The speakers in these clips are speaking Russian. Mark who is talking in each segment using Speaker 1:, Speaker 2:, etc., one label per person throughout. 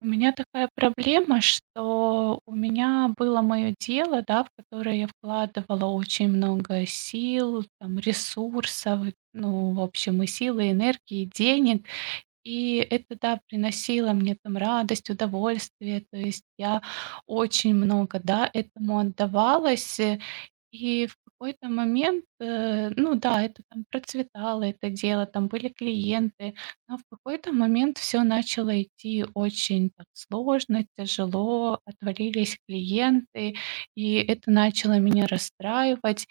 Speaker 1: У меня такая проблема, что у меня было моё дело, да, в которое я вкладывала очень много сил, там, ресурсов, ну, в общем, и силы, и энергии, и денег. И это, да, приносило мне там радость, удовольствие. То есть я очень много, да, этому отдавалась. И в какой-то момент, ну да, это там процветало, это дело, там были клиенты, но в какой-то момент все начало идти очень так сложно, тяжело, отвалились клиенты, и это начало меня расстраивать.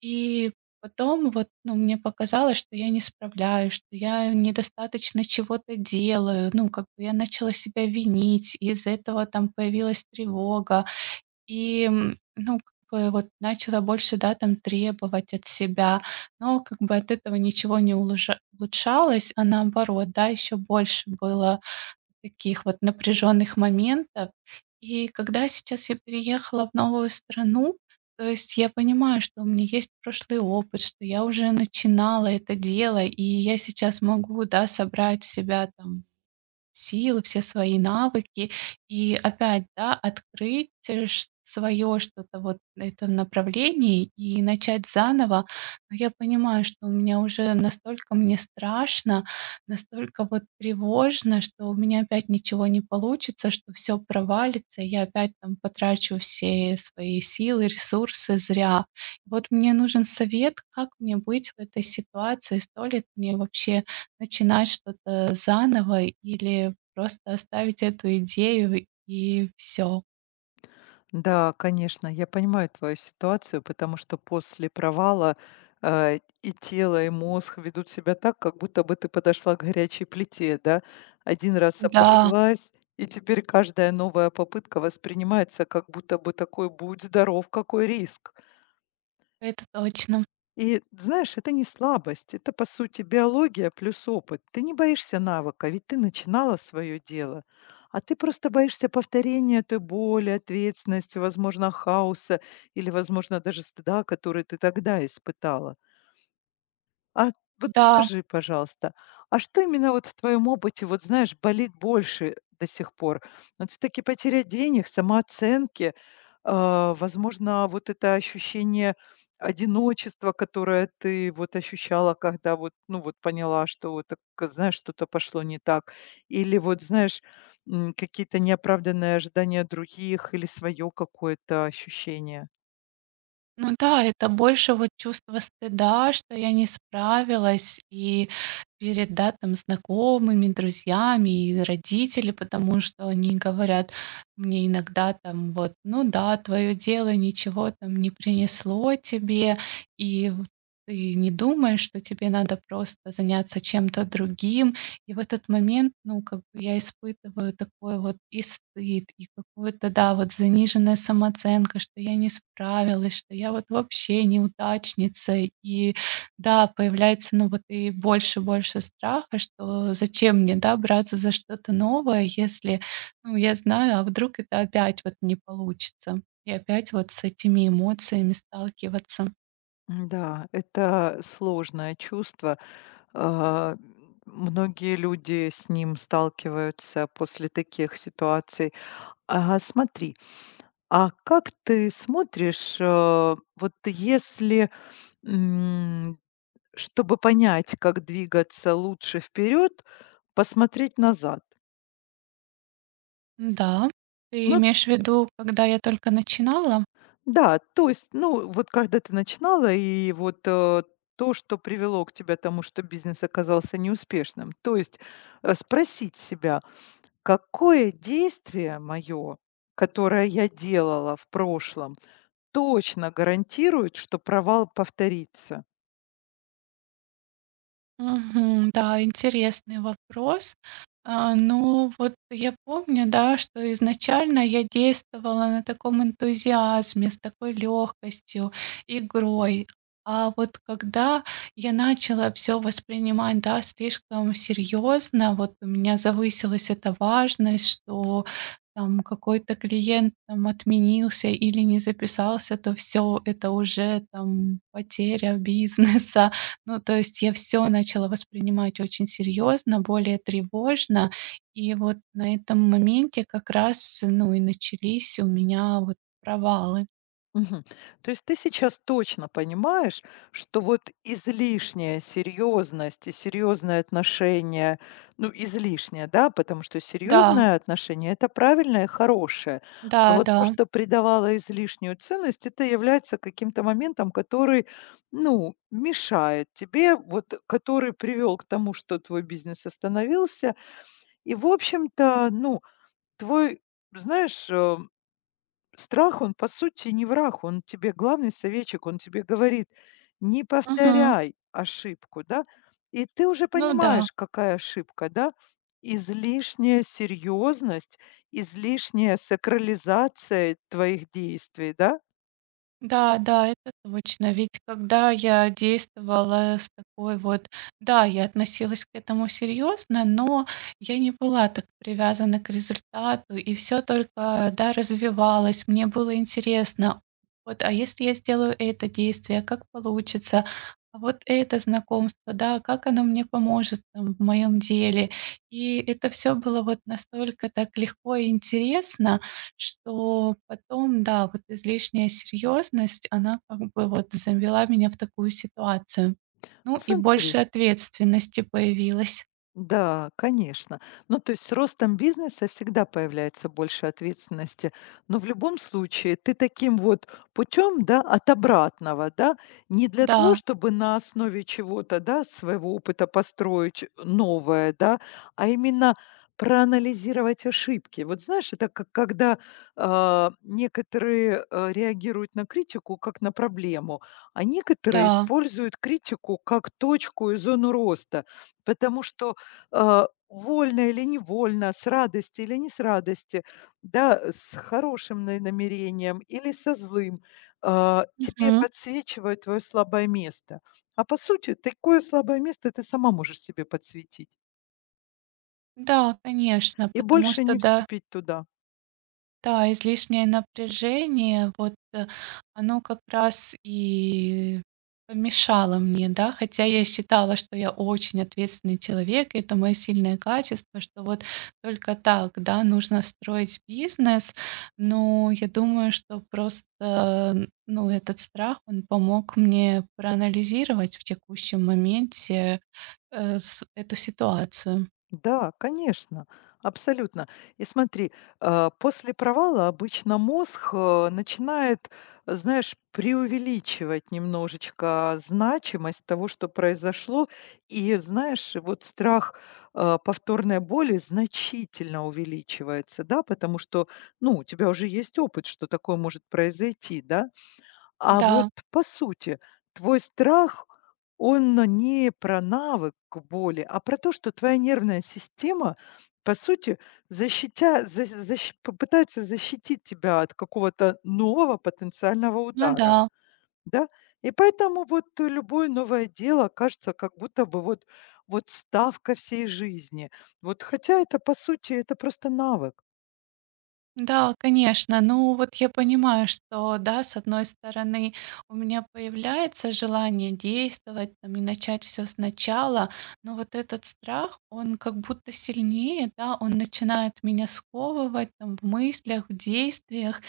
Speaker 1: И потом вот, ну, мне показалось, что я не справляюсь, что я недостаточно чего-то делаю. Ну, как бы я начала себя винить, из-за этого там появилась тревога. Ну, как бы вот начала больше, да, там требовать от себя. Но как бы от этого ничего не улыжа- улучшалось, а наоборот, да, еще больше было таких вот напряженных моментов. И когда сейчас я переехала в новую страну, то есть я понимаю, что у меня есть прошлый опыт, что я уже начинала это дело, и я сейчас могу, да, собрать себя там силы, все свои навыки. И опять, да, открыть свое что-то вот на этом направлении и начать заново. Но я понимаю, что у меня уже настолько мне страшно, настолько вот тревожно, что у меня опять ничего не получится, что все провалится, и я опять там потрачу все свои силы, ресурсы зря. Вот мне нужен совет, как мне быть в этой ситуации, стоит мне вообще начинать что-то заново или просто оставить эту идею и все.
Speaker 2: Да, конечно, я понимаю твою ситуацию, потому что после провала и тело, и мозг ведут себя так, как будто бы ты подошла к горячей плите, да? Один раз
Speaker 1: Да,
Speaker 2: обожглась, и теперь каждая новая попытка воспринимается как будто бы такой «будь здоров, какой риск».
Speaker 1: это точно.
Speaker 2: И знаешь, это не слабость, это по сути биология плюс опыт. Ты не боишься навыка, ведь ты начинала свое дело. А ты просто боишься повторения той боли, ответственности, возможно, хаоса или, возможно, даже стыда, который ты тогда испытала. А вот
Speaker 1: Да,
Speaker 2: скажи, пожалуйста, а что именно вот в твоем опыте, вот знаешь, болит больше до сих пор? Вот все-таки потеря денег, самооценки, а, возможно, вот это ощущение одиночества, которое ты вот ощущала, когда вот, ну вот поняла, что вот, так, знаешь, что-то пошло не так, или вот, знаешь, какие-то неоправданные ожидания других, или свое какое-то ощущение.
Speaker 1: ну да, это больше вот чувство стыда, что я не справилась и перед, да, там, знакомыми, друзьями и родители, потому что они говорят мне иногда там вот: "Ну да, твое дело ничего там не принесло тебе, и в ты не думаешь, что тебе надо просто заняться чем-то другим?" И в этот момент, ну, как бы я испытываю такой вот и стыд, и какую-то, да, вот заниженная самооценка, что я не справилась, что я вот вообще неудачница. И да, появляется, ну, вот и больше страха, что зачем мне, да, браться за что-то новое, если, ну, я знаю, а вдруг это опять вот не получится. И опять вот с этими эмоциями сталкиваться.
Speaker 2: Да, это сложное чувство. А, Многие люди с ним сталкиваются после таких ситуаций. Ага, смотри, а как ты смотришь, вот если, м, чтобы понять, как двигаться лучше вперед, посмотреть назад?
Speaker 1: Да. Ты
Speaker 2: Ну
Speaker 1: имеешь в виду, когда я только начинала?
Speaker 2: да, то есть, ну вот когда ты начинала, и вот то, что привело к тебе тому, что бизнес оказался неуспешным. То есть спросить себя, какое действие мое, которое я делала в прошлом, точно гарантирует, что провал повторится?
Speaker 1: Мгм. Да, интересный вопрос. А, ну, вот я помню, да, что изначально я действовала на таком энтузиазме, с такой легкостью, игрой. А вот когда я начала все воспринимать, да, слишком серьезно, вот у меня завысилась эта важность, что там какой-то клиент там отменился или не записался, то все, это уже там потеря бизнеса. Ну, то есть я все начала воспринимать очень серьезно, более тревожно. И вот на этом моменте как раз, ну, и начались у меня вот провалы.
Speaker 2: Мгм. То есть ты сейчас точно понимаешь, что вот излишняя серьезность и серьезное отношение, ну, излишнее, да, потому что
Speaker 1: Да,
Speaker 2: серьезное отношение — это правильное и хорошее. А вот
Speaker 1: да-да.
Speaker 2: то, что придавало излишнюю ценность, это является каким-то моментом, который, ну, мешает тебе, вот, который привел к тому, что твой бизнес остановился. И, в общем-то, ну, твой, знаешь, страх, он, по сути, не враг, он тебе главный советчик, он тебе говорит: «Не
Speaker 1: Мгм.
Speaker 2: повторяй ошибку», да. И ты уже
Speaker 1: Ну да.
Speaker 2: понимаешь, какая ошибка, да. Излишняя серьезность, излишняя сакрализация твоих действий, да.
Speaker 1: Да, да, это точно. Ведь когда я действовала с такой вот да, я относилась к этому серьезно, но я не была так привязана к результату, и все только, да, развивалось, мне было интересно. Вот, а если я сделаю это действие, как получится? А вот это знакомство, да, как оно мне поможет там в моем деле? И это все было вот настолько так легко и интересно, что потом, да, вот излишняя серьезность, она как бы вот завела меня в такую ситуацию.
Speaker 2: Ну,
Speaker 1: Ну и
Speaker 2: смотри.
Speaker 1: больше ответственности появилось.
Speaker 2: Да, конечно. Ну, то есть с ростом бизнеса всегда появляется больше ответственности. Но в любом случае ты таким вот путем, да, от обратного, да, не для того,
Speaker 1: Да,
Speaker 2: чтобы на основе чего-то, да, своего опыта построить новое, да, а именно проанализировать ошибки. Вот знаешь, это как когда некоторые реагируют на критику как на проблему, а некоторые
Speaker 1: да.
Speaker 2: используют критику как точку и зону роста, потому что вольно или невольно, с радости или не с радости, да, с хорошим намерением или со злым, тебе
Speaker 1: Мгм.
Speaker 2: подсвечивают твое слабое место. А по сути, такое слабое место ты сама можешь себе подсветить
Speaker 1: Да, конечно,
Speaker 2: и
Speaker 1: потому
Speaker 2: больше
Speaker 1: что
Speaker 2: не
Speaker 1: да.
Speaker 2: вступить туда.
Speaker 1: Да, излишнее напряжение, вот, оно как раз и помешало мне, да. Хотя я считала, что я очень ответственный человек, и это моё сильное качество, что вот только так, да, нужно строить бизнес. Но я думаю, что просто, н ну, этот страх, он помог мне проанализировать в текущем моменте, с эту ситуацию.
Speaker 2: Да, конечно, абсолютно. И смотри, после провала обычно мозг начинает, знаешь, преувеличивать немножечко значимость того, что произошло. И, знаешь, и вот страх повторной боли значительно увеличивается, да, потому что, ну, у тебя уже есть опыт, что такое может произойти, да, а вот,
Speaker 1: Да,
Speaker 2: по сути, твой страх, он не про навык к боли, а про то, что твоя нервная система, по сути, попытается защитить тебя от какого-то нового потенциального
Speaker 1: ну
Speaker 2: удара.
Speaker 1: да.
Speaker 2: Да? И поэтому вот любое новое дело кажется как будто бы вот, вот ставка всей жизни. Вот, хотя это, по сути, это просто навык.
Speaker 1: Да, конечно. Ну, вот я понимаю, что да, с одной стороны, у меня появляется желание действовать там и начать все сначала, но вот этот страх, он как будто сильнее, да, он начинает меня сковывать там в мыслях, в действиях.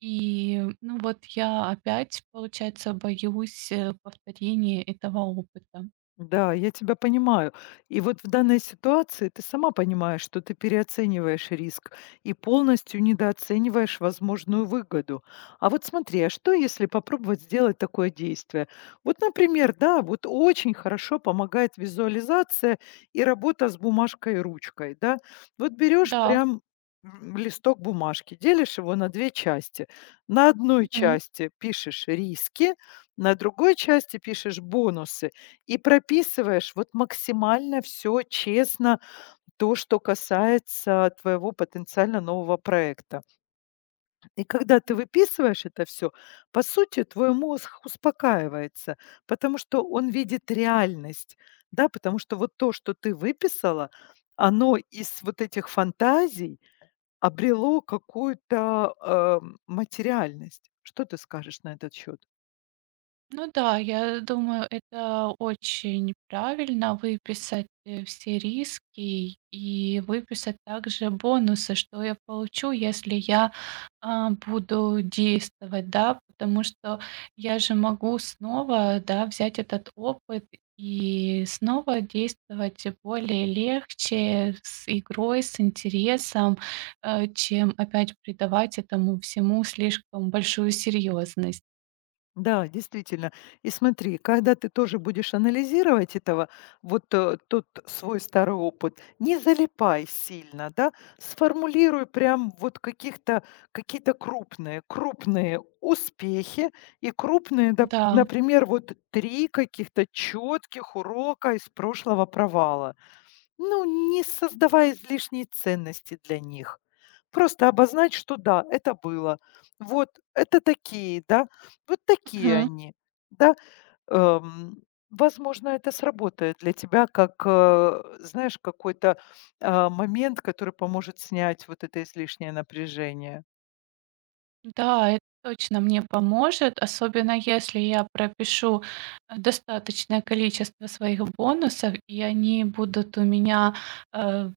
Speaker 1: И, ну, вот я опять, получается, боюсь, повторения этого опыта.
Speaker 2: Да, я тебя понимаю. И вот в данной ситуации ты сама понимаешь, что ты переоцениваешь риск и полностью недооцениваешь возможную выгоду. А вот смотри, а что если попробовать сделать такое действие? Вот, например, да, вот очень хорошо помогает визуализация и работа с бумажкой и ручкой, да. Вот берешь
Speaker 1: Да.
Speaker 2: прям листок бумажки, делишь его на две части. На одной
Speaker 1: Мгм.
Speaker 2: части пишешь риски, на другой части пишешь бонусы. И прописываешь вот максимально все честно, то, что касается твоего потенциально нового проекта. И когда ты выписываешь это все, по сути, твой мозг успокаивается, потому что он видит реальность, да, потому что вот то, что ты выписала, оно из вот этих фантазий обрело какую-то, материальность. Что ты скажешь на этот счет?
Speaker 1: Ну да, я думаю, это очень правильно выписать все риски и выписать также бонусы, что я получу, если я буду действовать, да, потому что я же могу снова, да, взять этот опыт и снова действовать более легче с игрой, с интересом, чем опять придавать этому всему слишком большую серьезность.
Speaker 2: Да, действительно. И смотри, когда ты тоже будешь анализировать этого, вот тот свой старый опыт, не залипай сильно, да, сформулируй прям вот каких-то, какие-то крупные, крупные успехи и крупные,
Speaker 1: Да.
Speaker 2: например, вот три каких-то четких урока из прошлого провала. Ну, не создавая излишней ценности для них. Просто обозначь, что да, это было. Вот это такие, да, вот такие
Speaker 1: Мгм.
Speaker 2: они, да. Эм, Возможно, это сработает для тебя как, знаешь, какой-то момент, который поможет снять вот это излишнее напряжение.
Speaker 1: Да, это точно мне поможет, особенно если я пропишу, достаточное количество своих бонусов, и они будут у меня, э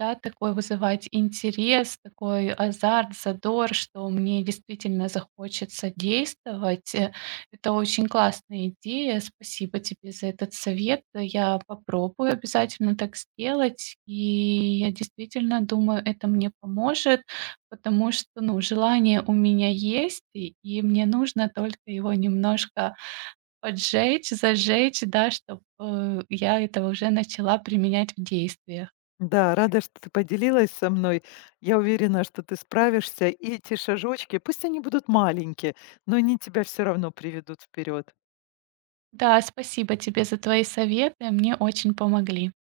Speaker 1: да, такой вызывать интерес, такой азарт, задор, что мне действительно захочется действовать. Это очень классная идея. Спасибо тебе за этот совет. Я попробую обязательно так сделать. И я действительно думаю, это мне поможет, потому что, ну, желание у меня есть, и мне нужно только его немножко поджечь, зажечь, да, чтобы я этого уже начала применять в действие.
Speaker 2: Да, рада, что ты поделилась со мной. Я уверена, что ты справишься. И эти шажочки, пусть они будут маленькие, но они тебя все равно приведут вперед.
Speaker 1: Да, спасибо тебе за твои советы, мне очень помогли.